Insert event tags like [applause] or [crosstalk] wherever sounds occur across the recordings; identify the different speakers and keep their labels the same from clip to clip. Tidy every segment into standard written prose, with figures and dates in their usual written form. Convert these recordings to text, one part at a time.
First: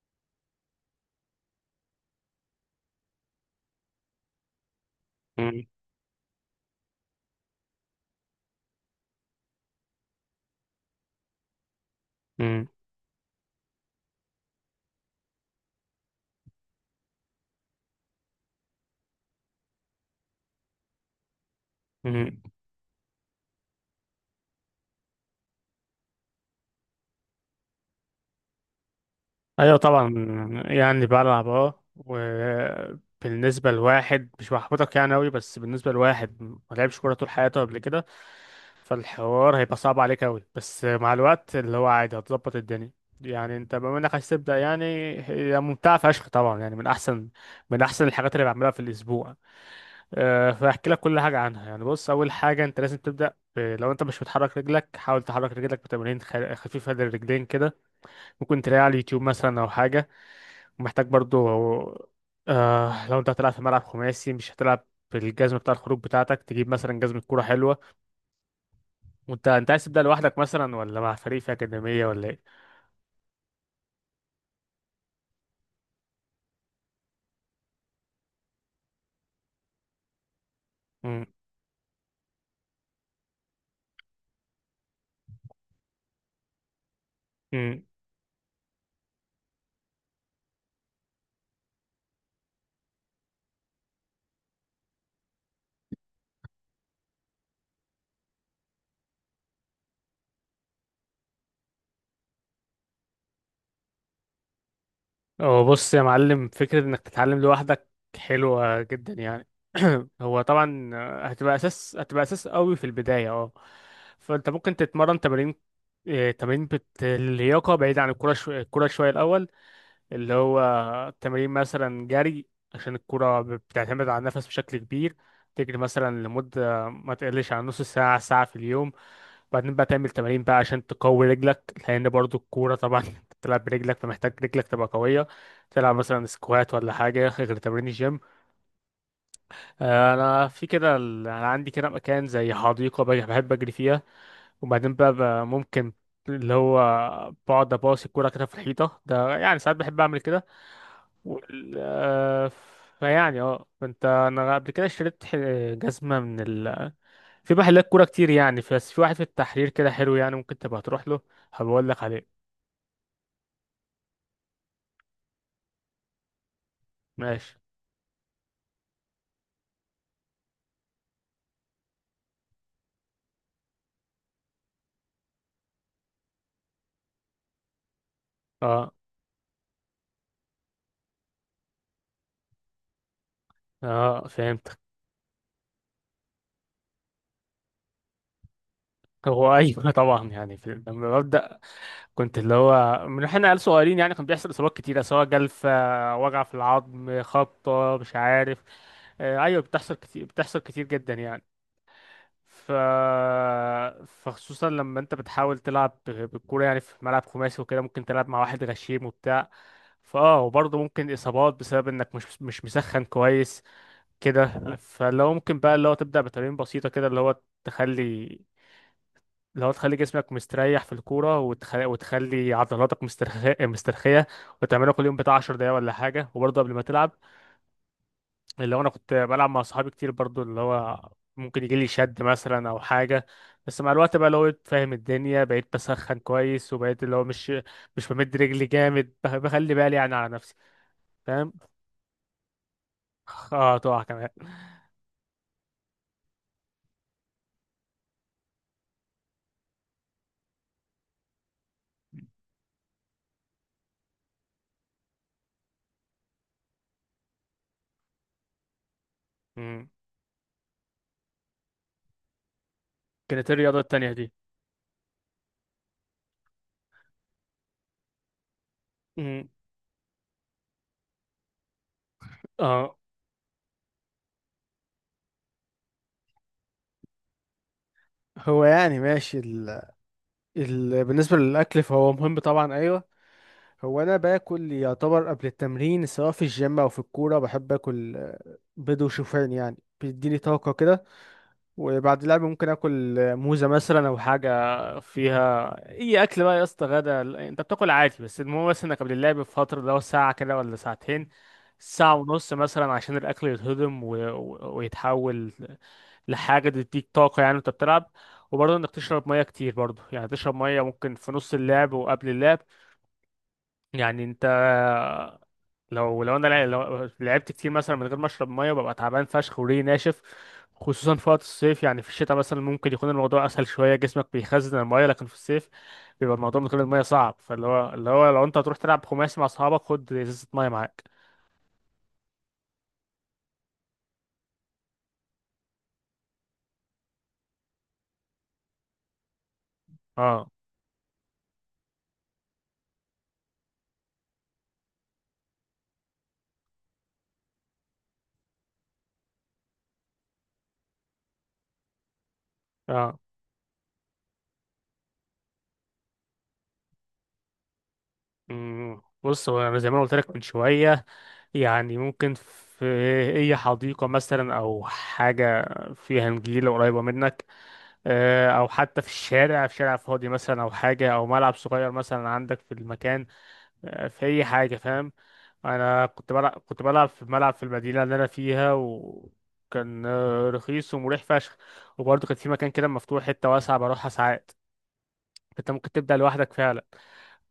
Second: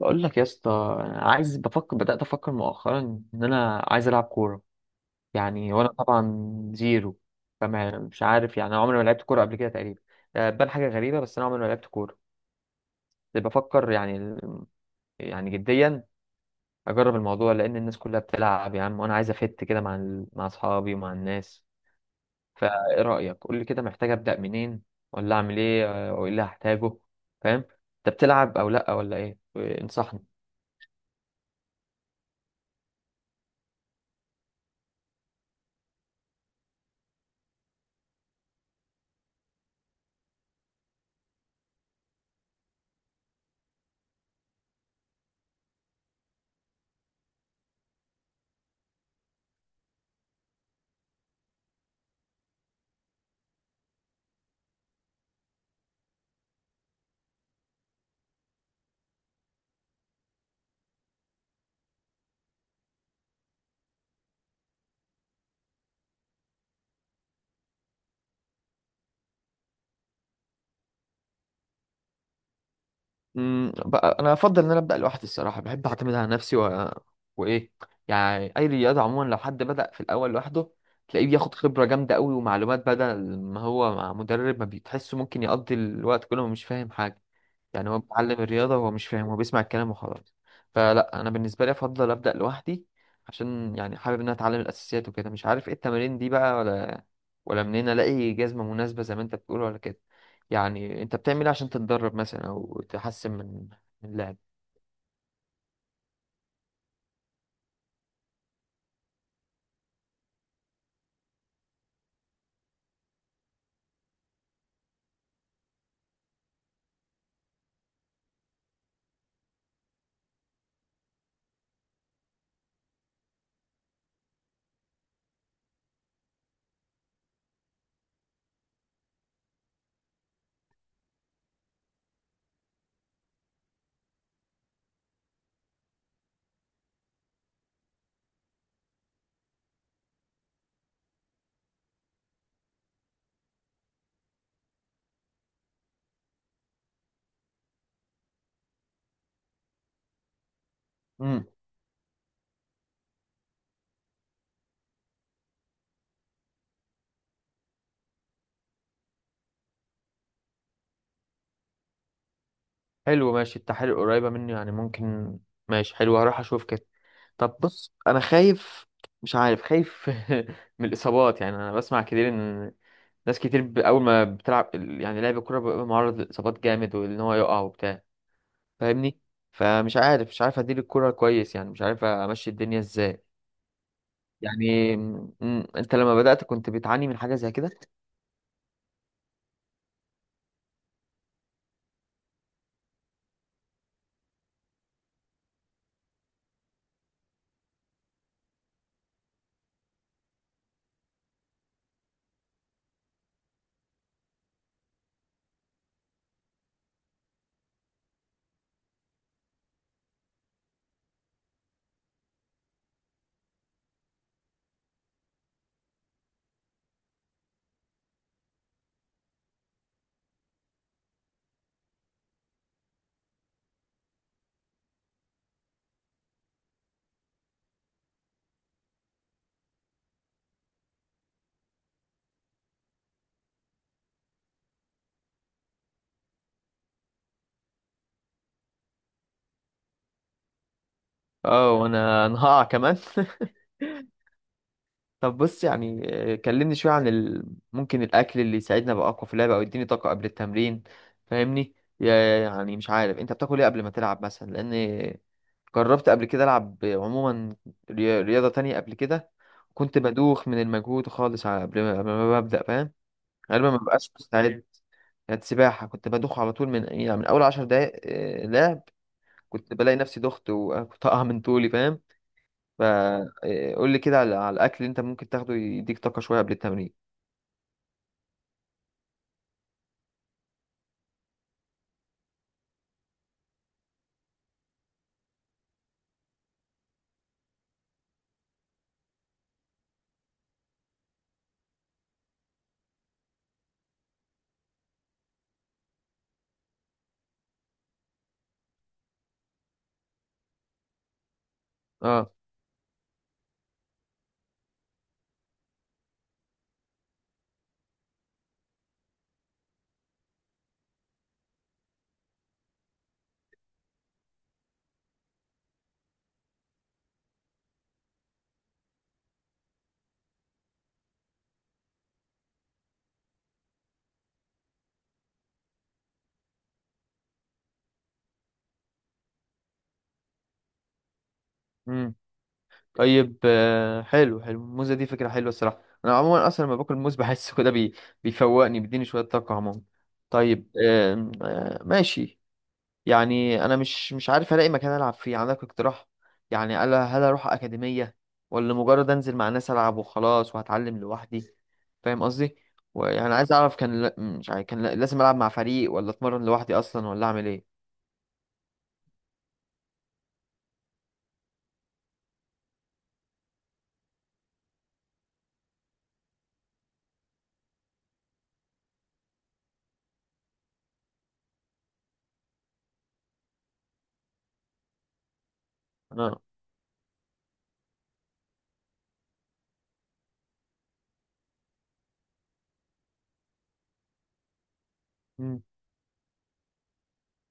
Speaker 1: بقول لك يا اسطى، أنا عايز بفكر بدأت أفكر مؤخرا إن أنا عايز ألعب كورة
Speaker 2: مم.
Speaker 1: يعني، وأنا طبعا زيرو. فما مش عارف يعني، أنا عمري ما لعبت كورة قبل كده تقريبا. آه، بان حاجة غريبة، بس أنا عمري ما لعبت كورة.
Speaker 2: مم.
Speaker 1: بس بفكر يعني يعني جديا أجرب الموضوع، لأن الناس كلها بتلعب يا عم، وأنا عايز أفت كده مع أصحابي ومع الناس.
Speaker 2: مم.
Speaker 1: فإيه رأيك؟ قول لي كده، محتاج أبدأ منين ولا أعمل إيه؟ وإيه اللي هحتاجه؟ فاهم؟ أنت بتلعب أو لأ ولا إيه؟
Speaker 2: ايوه طبعا
Speaker 1: انصحني.
Speaker 2: يعني بلعب وبالنسبه لواحد مش بحبطك يعني قوي بس بالنسبه لواحد ما لعبش كوره طول حياته قبل كده، فالحوار هيبقى صعب عليك قوي بس مع الوقت اللي هو عادي هتظبط الدنيا. يعني انت بما انك عايز تبدا يعني هي ممتعه فشخ طبعا، يعني من احسن الحاجات اللي بعملها في الاسبوع. فاحكي لك كل حاجه عنها. يعني بص، اول حاجه انت لازم تبدا لو انت مش بتحرك رجلك حاول تحرك رجلك بتمارين خفيفه للرجلين كده. ممكن تلاقيه على اليوتيوب مثلا او حاجه. ومحتاج برضو لو انت هتلعب في ملعب خماسي مش هتلعب بالجزمه بتاع الخروج بتاعتك، تجيب مثلا جزمه كوره حلوه. وانت عايز تبدا لوحدك مثلا ولا مع فريق في اكاديميه ولا ايه؟
Speaker 1: بقى انا افضل ان انا ابدا لوحدي الصراحه، بحب اعتمد على نفسي وايه يعني. اي رياضه عموما لو حد بدا في الاول لوحده،
Speaker 2: امم
Speaker 1: تلاقيه بياخد خبره جامده قوي ومعلومات، بدل ما هو مع مدرب ما بيتحسه ممكن يقضي الوقت كله ومش فاهم حاجه.
Speaker 2: امم
Speaker 1: يعني هو بيتعلم الرياضه وهو مش فاهم، هو بيسمع الكلام وخلاص. فلا، انا بالنسبه لي افضل ابدا لوحدي، عشان يعني حابب ان انا اتعلم الاساسيات وكده. مش عارف ايه التمارين دي بقى، ولا منين الاقي جزمه مناسبه زي ما انت بتقول ولا كده. يعني انت بتعمل ايه عشان تتدرب مثلا او تحسن من اللعب؟
Speaker 2: هو بص يا معلم، فكره انك تتعلم لوحدك حلوه جدا يعني. [clears throat] هو طبعا هتبقى اساس قوي في البدايه. اه فانت ممكن تتمرن تمارين اللياقه بعيد عن الكوره، الكوره شويه الاول. اللي هو تمرين مثلا جري، عشان الكرة بتعتمد على النفس بشكل كبير. تجري مثلا لمدة ما تقلش عن نص ساعة ساعة في اليوم. بعدين بقى تعمل تمارين بقى عشان تقوي رجلك، لأن برضو الكورة طبعا [laughs] أنت بتلعب برجلك، فمحتاج رجلك تبقى قوية. تلعب مثلا سكوات ولا حاجة غير تمرين الجيم. أنا في كده أنا عندي كده مكان زي حديقة بحب أجري فيها. وبعدين بقى ممكن اللي هو بقعد اباصي الكوره كده في الحيطه ده، يعني ساعات بحب اعمل كده.
Speaker 1: امم.
Speaker 2: وال... آه، فيعني فانت انا قبل كده اشتريت جزمه من في محلات كوره كتير يعني، بس في واحد في التحرير كده حلو يعني، ممكن تبقى تروح له. هبقول لك عليه.
Speaker 1: حلو ماشي، التحاليل قريبة مني يعني ممكن. ماشي حلو، هروح اشوف كده. طب
Speaker 2: ماشي.
Speaker 1: بص، انا خايف، مش عارف، خايف [laughs] من الاصابات. يعني انا بسمع كتير ان ناس كتير اول ما بتلعب يعني، لعب الكرة بيبقى معرض للاصابات جامد، وان هو يقع وبتاع.
Speaker 2: اه
Speaker 1: فاهمني؟ فمش عارف مش عارف ادير الكرة كويس، يعني مش عارف امشي الدنيا ازاي.
Speaker 2: اه، فهمتك.
Speaker 1: يعني انت لما بدأت، كنت بتعاني من حاجة زي كده؟
Speaker 2: هو ايوه [laughs] طبعا يعني لما ببدا كنت اللي هو من احنا عيال صغيرين يعني، كان بيحصل اصابات كتيره، سواء جلفه، وجع في العظم، خبطه، مش عارف. ايوه بتحصل كتير، بتحصل كتير جدا يعني. ف فخصوصا لما انت بتحاول تلعب بالكوره يعني في ملعب خماسي وكده، ممكن تلعب مع واحد غشيم وبتاع. فاه، وبرضه ممكن اصابات بسبب انك مش مسخن كويس كده. فلو ممكن بقى اللي هو تبدا بتمارين بسيطه كده، اللي هو تخلي، لو تخلي جسمك مستريح في الكورة، وتخلي عضلاتك مسترخية مسترخية، وتعملها كل يوم بتاع 10 دقايق ولا حاجة. وبرضه قبل ما تلعب، اللي هو أنا كنت بلعب مع صحابي كتير برضه، اللي هو ممكن يجيلي شد مثلا أو حاجة. بس مع الوقت بقى اللي هو فاهم الدنيا، بقيت بسخن كويس، وبقيت اللي هو مش بمد رجلي جامد، بخلي بالي يعني على نفسي، فاهم.
Speaker 1: اه، وانا [laughs] انا هقع كمان [laughs]
Speaker 2: اه، تقع كمان.
Speaker 1: طب بص يعني، كلمني شوية ممكن الأكل اللي يساعدنا أبقى أقوى في اللعبة أو يديني طاقة قبل التمرين. فاهمني؟ يعني مش عارف أنت بتاكل إيه قبل ما تلعب مثلا، لأن جربت قبل كده ألعب عموما رياضة تانية قبل كده.
Speaker 2: مم.
Speaker 1: كنت بدوخ من المجهود خالص قبل ما ببدأ، فاهم؟
Speaker 2: كانت إيه
Speaker 1: غالبا ما
Speaker 2: الرياضة
Speaker 1: ببقاش
Speaker 2: التانية دي؟
Speaker 1: مستعد. كانت سباحة، كنت بدوخ على طول من يعني من أول 10 دقايق لعب.
Speaker 2: مم.
Speaker 1: كنت بلاقي نفسي دخت وطاقة من طولي، فاهم؟
Speaker 2: اه.
Speaker 1: فقول لي كده على الاكل اللي انت ممكن تاخده يديك طاقه شويه قبل التمرين.
Speaker 2: هو يعني ماشي بالنسبة للأكل فهو مهم طبعا، أيوه. هو انا باكل يعتبر قبل التمرين، سواء في الجيم او في الكوره، بحب اكل بيض وشوفان، يعني بيديني طاقه كده. وبعد اللعب ممكن اكل موزه مثلا او حاجه فيها اي اكل بقى يا اسطى. غدا انت بتاكل عادي، بس المهم بس انك قبل اللعب بفتره، لو ساعه كده ولا ساعتين، ساعه
Speaker 1: اه.
Speaker 2: ونص مثلا، عشان الاكل يتهضم ويتحول لحاجه تديك طاقه يعني وانت بتلعب. وبرضه انك تشرب ميه كتير برضه، يعني تشرب ميه ممكن في نص اللعب وقبل اللعب يعني. انت لو لعبت كتير مثلا من غير ما اشرب ميه، ببقى تعبان فشخ وريقي ناشف، خصوصا في وقت الصيف. يعني في الشتاء مثلا ممكن يكون الموضوع اسهل شويه، جسمك بيخزن الميه، لكن في الصيف بيبقى الموضوع من غير الميه صعب. فاللي هو اللي هو لو انت هتروح تلعب خماسي مع اصحابك، خد ازازه ميه معاك.
Speaker 1: امم. طيب حلو الموزه دي فكره حلوه الصراحه. انا عموما اصلا لما باكل موز بحس كده بيفوقني، بيديني شويه طاقه عموما.
Speaker 2: اه
Speaker 1: طيب آم، آه، ماشي. يعني انا مش عارف الاقي مكان العب فيه. عندك اقتراح؟ يعني هل اروح اكاديميه، ولا مجرد انزل مع ناس العب وخلاص وهتعلم لوحدي؟ فاهم قصدي؟
Speaker 2: اه.
Speaker 1: ويعني عايز اعرف كان لا- مش عارف كان لا- لازم العب مع فريق ولا اتمرن لوحدي اصلا ولا اعمل ايه؟
Speaker 2: بص، هو انا زي ما أنا قلت لك من شويه، يعني ممكن في اي حديقه مثلا او حاجه فيها نجيله قريبه منك، او حتى في الشارع، في شارع فاضي مثلا او حاجه، او ملعب صغير مثلا عندك في المكان، في اي حاجه، فاهم. انا كنت
Speaker 1: اه.
Speaker 2: بلعب كنت بلعب في ملعب في المدينه اللي انا فيها، وكان رخيص ومريح فشخ. وبرضه كان في مكان كده مفتوح، حته واسعه بروحها ساعات.
Speaker 1: مم.
Speaker 2: انت ممكن تبدا لوحدك فعلا.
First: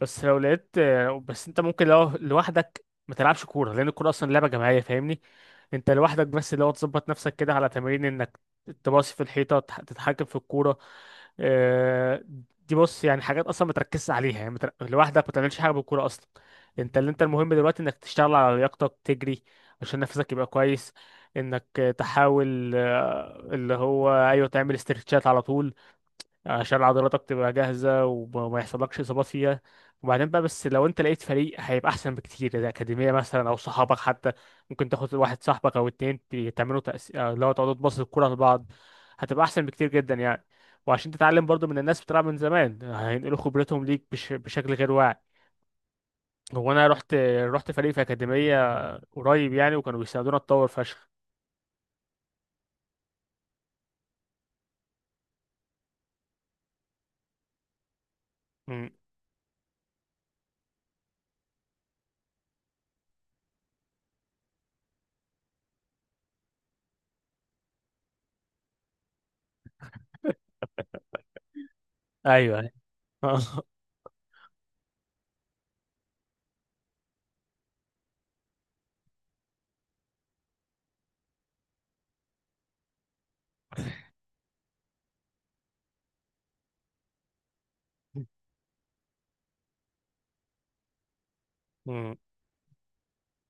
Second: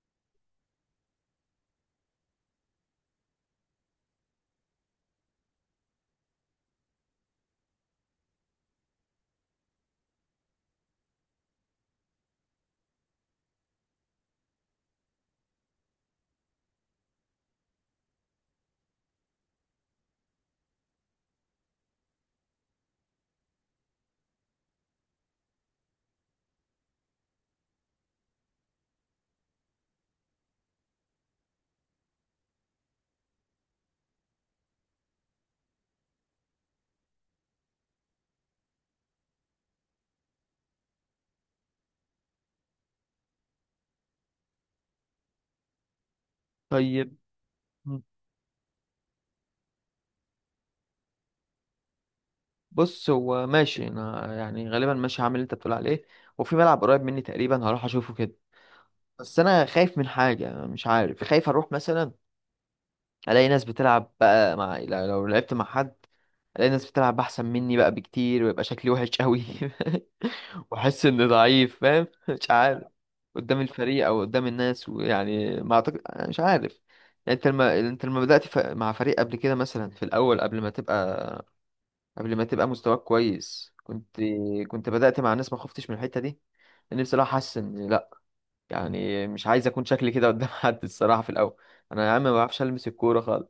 Speaker 2: بس لو لقيت بس انت ممكن لو لوحدك ما تلعبش كوره، لان الكوره اصلا لعبه جماعيه فاهمني. انت لوحدك بس لو تظبط نفسك كده على تمارين انك تباصي في الحيطه، تتحكم في الكوره. آه، دي بص يعني حاجات اصلا ما تركزش عليها، يعني ما تر- لوحدك ما تعملش حاجه بالكوره اصلا. انت المهم دلوقتي انك تشتغل على لياقتك، تجري عشان نفسك يبقى كويس. انك تحاول اللي هو ايوه، تعمل استرتشات على طول عشان عضلاتك تبقى جاهزة، وما يحصلكش إصابات فيها. وبعدين بقى، بس لو أنت لقيت فريق هيبقى أحسن بكتير، إذا أكاديمية مثلا أو صحابك حتى. ممكن تاخد واحد صاحبك أو اتنين، تعملوا تأس... آه، لو تقعدوا تباصوا الكورة لبعض، هتبقى أحسن بكتير جدا يعني. وعشان تتعلم برضو من الناس بتلعب من زمان، هينقلوا خبرتهم ليك بشكل غير واعي. هو أنا رحت
Speaker 1: طيب.
Speaker 2: رحت فريق في
Speaker 1: مم.
Speaker 2: أكاديمية قريب يعني، وكانوا بيساعدونا أتطور فشخ.
Speaker 1: بص هو ماشي، انا يعني غالبا ماشي هعمل اللي انت بتقول عليه. وفي ملعب قريب مني تقريبا، هروح اشوفه كده.
Speaker 2: مم.
Speaker 1: بس انا خايف من حاجه، أنا مش عارف. خايف اروح مثلا الاقي ناس بتلعب بقى، مع لو لو لعبت مع حد، الاقي ناس بتلعب احسن مني بقى بكتير، ويبقى شكلي وحش قوي [laughs] واحس اني ضعيف. فاهم؟ [laughs] مش
Speaker 2: ايوه.
Speaker 1: عارف. قدام
Speaker 2: [laughs]
Speaker 1: الفريق او قدام الناس. ويعني ما اعتقد، أنا مش عارف. يعني انت لما بدأت مع فريق قبل كده مثلا في الاول، قبل ما تبقى مستواك كويس، كنت بدأت مع ناس، ما خفتش من الحتة دي؟ لأني بصراحة حاسس إن لأ، يعني مش عايز أكون شكلي كده قدام [laughs] حد الصراحة في الأول. أنا يا
Speaker 2: مم.
Speaker 1: عم ما بعرفش ألمس الكورة خالص،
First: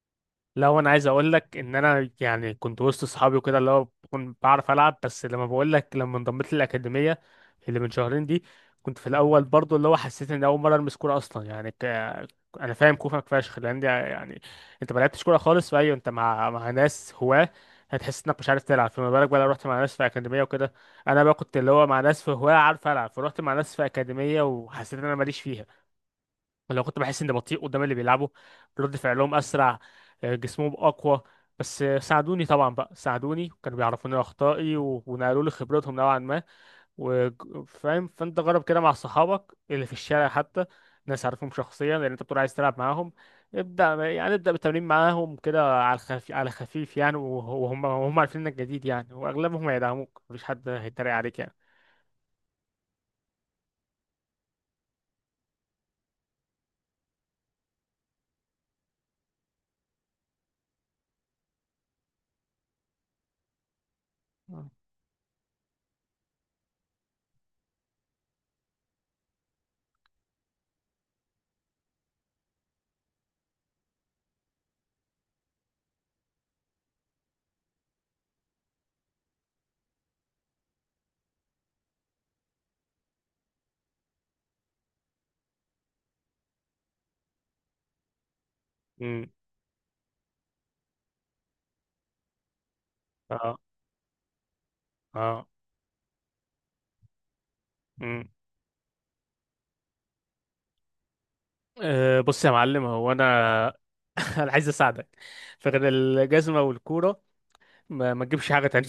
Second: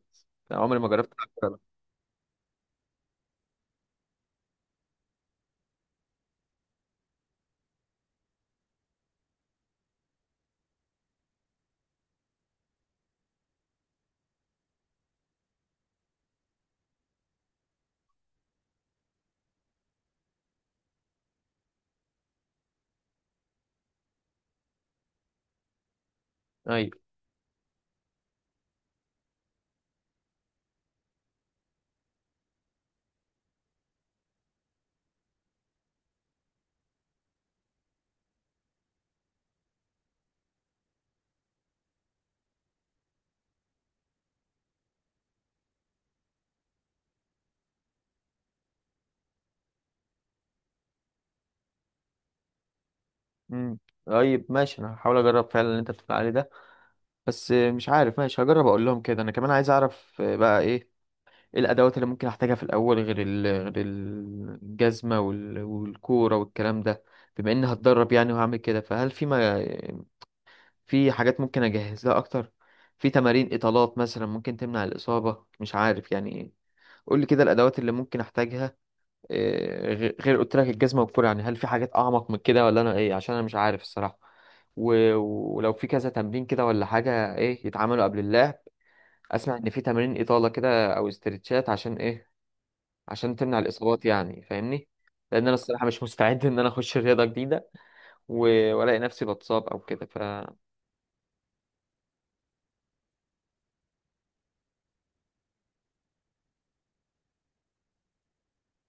Speaker 1: أنا
Speaker 2: لو
Speaker 1: عمري ما
Speaker 2: انا عايز
Speaker 1: جربت ألعب
Speaker 2: اقول لك،
Speaker 1: كورة.
Speaker 2: ان انا يعني كنت وسط اصحابي وكده، اللي هو بكون بعرف العب. بس لما بقول لك، لما انضميت للاكاديميه اللي من شهرين دي، كنت في الاول برضو اللي هو حسيت ان اول مره المس كوره اصلا يعني، انا فاهم كوفك فشخ، لان دي يعني انت ما لعبتش كوره خالص. فايوه انت مع ناس هواه هتحس انك مش عارف تلعب، فما بالك بقى لو رحت مع ناس في اكاديميه وكده. انا بقى كنت اللي هو مع ناس في هواه عارف العب، فرحت مع ناس في اكاديميه وحسيت ان انا ماليش فيها.
Speaker 1: لا.
Speaker 2: لو كنت
Speaker 1: أيوة.
Speaker 2: بحس اني بطيء قدام اللي بيلعبوا، رد فعلهم اسرع، جسمهم اقوى. بس ساعدوني طبعا بقى، ساعدوني، كانوا بيعرفوني اخطائي ونقلوا لي خبرتهم نوعا ما، وفاهم. فانت جرب كده مع صحابك اللي في الشارع حتى، ناس عارفهم شخصيا، لان انت بتقول عايز تلعب معاهم. ابدا يعني، ابدا بالتمرين معاهم كده على الخفيف، على خفيف يعني، وهم عارفين انك جديد يعني، واغلبهم هيدعموك، مفيش حد هيتريق عليك يعني.
Speaker 1: أمم. طيب ماشي، أنا هحاول أجرب فعلا اللي أنت بتقول عليه ده. بس مش عارف، ماشي هجرب أقول لهم كده. أنا كمان عايز أعرف بقى إيه الأدوات اللي ممكن أحتاجها في الأول، غير
Speaker 2: آه.
Speaker 1: الجزمة والكورة والكلام ده. بما إني هتدرب يعني وهعمل كده، فهل في ما في حاجات ممكن اجهز لها اكتر؟ في تمارين اطالات مثلا ممكن تمنع الاصابه، مش عارف يعني. قول لي كده الادوات اللي ممكن احتاجها، غير قلت لك الجزمه والكوره. يعني هل في حاجات اعمق من كده ولا انا ايه؟ عشان انا مش عارف الصراحه. و- ولو في كذا تمرين كده ولا حاجه ايه يتعملوا قبل اللعب.
Speaker 2: امم
Speaker 1: اسمع ان في تمارين اطاله كده او استرتشات، عشان ايه؟ عشان
Speaker 2: اه
Speaker 1: تمنع الاصابات يعني، فاهمني؟ لان
Speaker 2: اه
Speaker 1: انا الصراحه مش مستعد ان انا اخش رياضه جديده
Speaker 2: امم.
Speaker 1: والاقي نفسي بتصاب او كده،
Speaker 2: أه بص يا معلم، هو انا [laughs] انا عايز اساعدك. فغير الجزمه والكوره ما تجيبش حاجه تانية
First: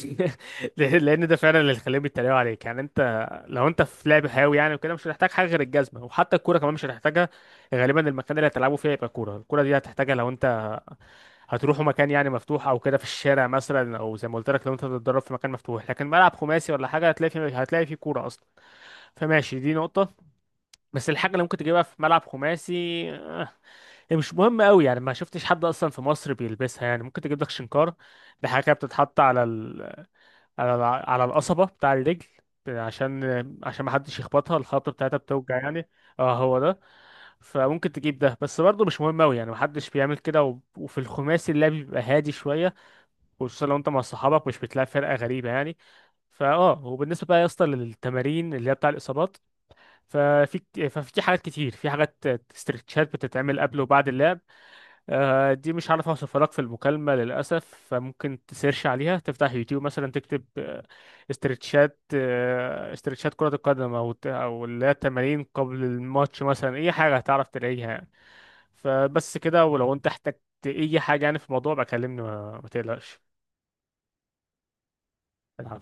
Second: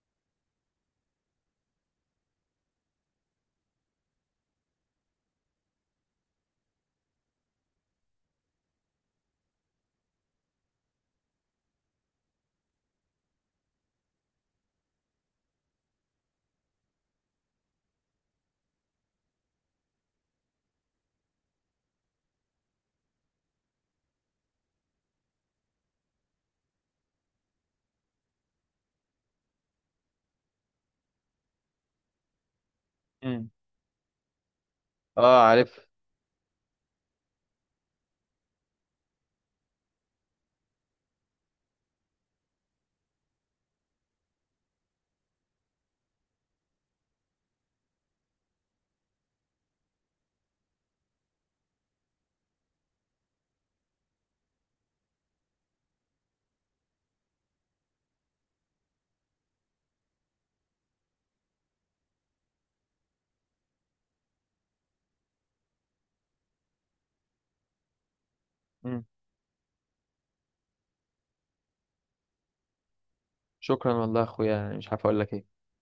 Speaker 2: [laughs] لان ده فعلا اللي خليهم يتريقوا عليك يعني. انت لو انت في لعب حيوي يعني وكده، مش هتحتاج حاجه غير الجزمه، وحتى الكوره كمان مش هتحتاجها غالبا. المكان اللي هتلعبوا فيه هيبقى كوره، الكوره دي هتحتاجها لو انت هتروحوا مكان يعني مفتوح او كده، في الشارع مثلا، او زي ما قلت لك لو انت هتتدرب في مكان مفتوح. لكن ملعب خماسي ولا حاجه، هتلاقي فيه كوره اصلا. فماشي، دي نقطه. بس الحاجه اللي ممكن تجيبها في ملعب خماسي هي مش مهم قوي يعني، ما شفتش حد اصلا في مصر بيلبسها يعني. ممكن تجيب لك شنكار، دي حاجه كده بتتحط على على القصبه بتاع الرجل، عشان
Speaker 1: مم.
Speaker 2: عشان ما حدش يخبطها، الخبطه بتاعتها
Speaker 1: اه
Speaker 2: بتوجع
Speaker 1: عارف.
Speaker 2: يعني. اه هو ده. فممكن تجيب ده، بس برضه مش مهم قوي يعني، ما حدش بيعمل كده. وفي الخماسي اللعب بيبقى هادي شويه، خصوصا لو انت مع صحابك مش بتلاقي فرقه غريبه يعني. فاه، وبالنسبه بقى يا اسطى للتمارين اللي هي بتاع الاصابات، ففي حاجات كتير، في حاجات استرتشات بتتعمل قبل وبعد اللعب. دي مش عارف اوصفها لك في المكالمة للأسف، فممكن تسيرش عليها، تفتح يوتيوب مثلا، تكتب استرتشات، استرتشات كرة القدم، أو أو اللي هي التمارين قبل الماتش مثلا، أي حاجة هتعرف تلاقيها يعني. فبس كده، ولو أنت احتجت أي حاجة يعني في الموضوع، بكلمني ما تقلقش.
Speaker 1: شكرا والله يا اخويا، يعني مش عارف اقول لك ايه.
Speaker 2: العفو.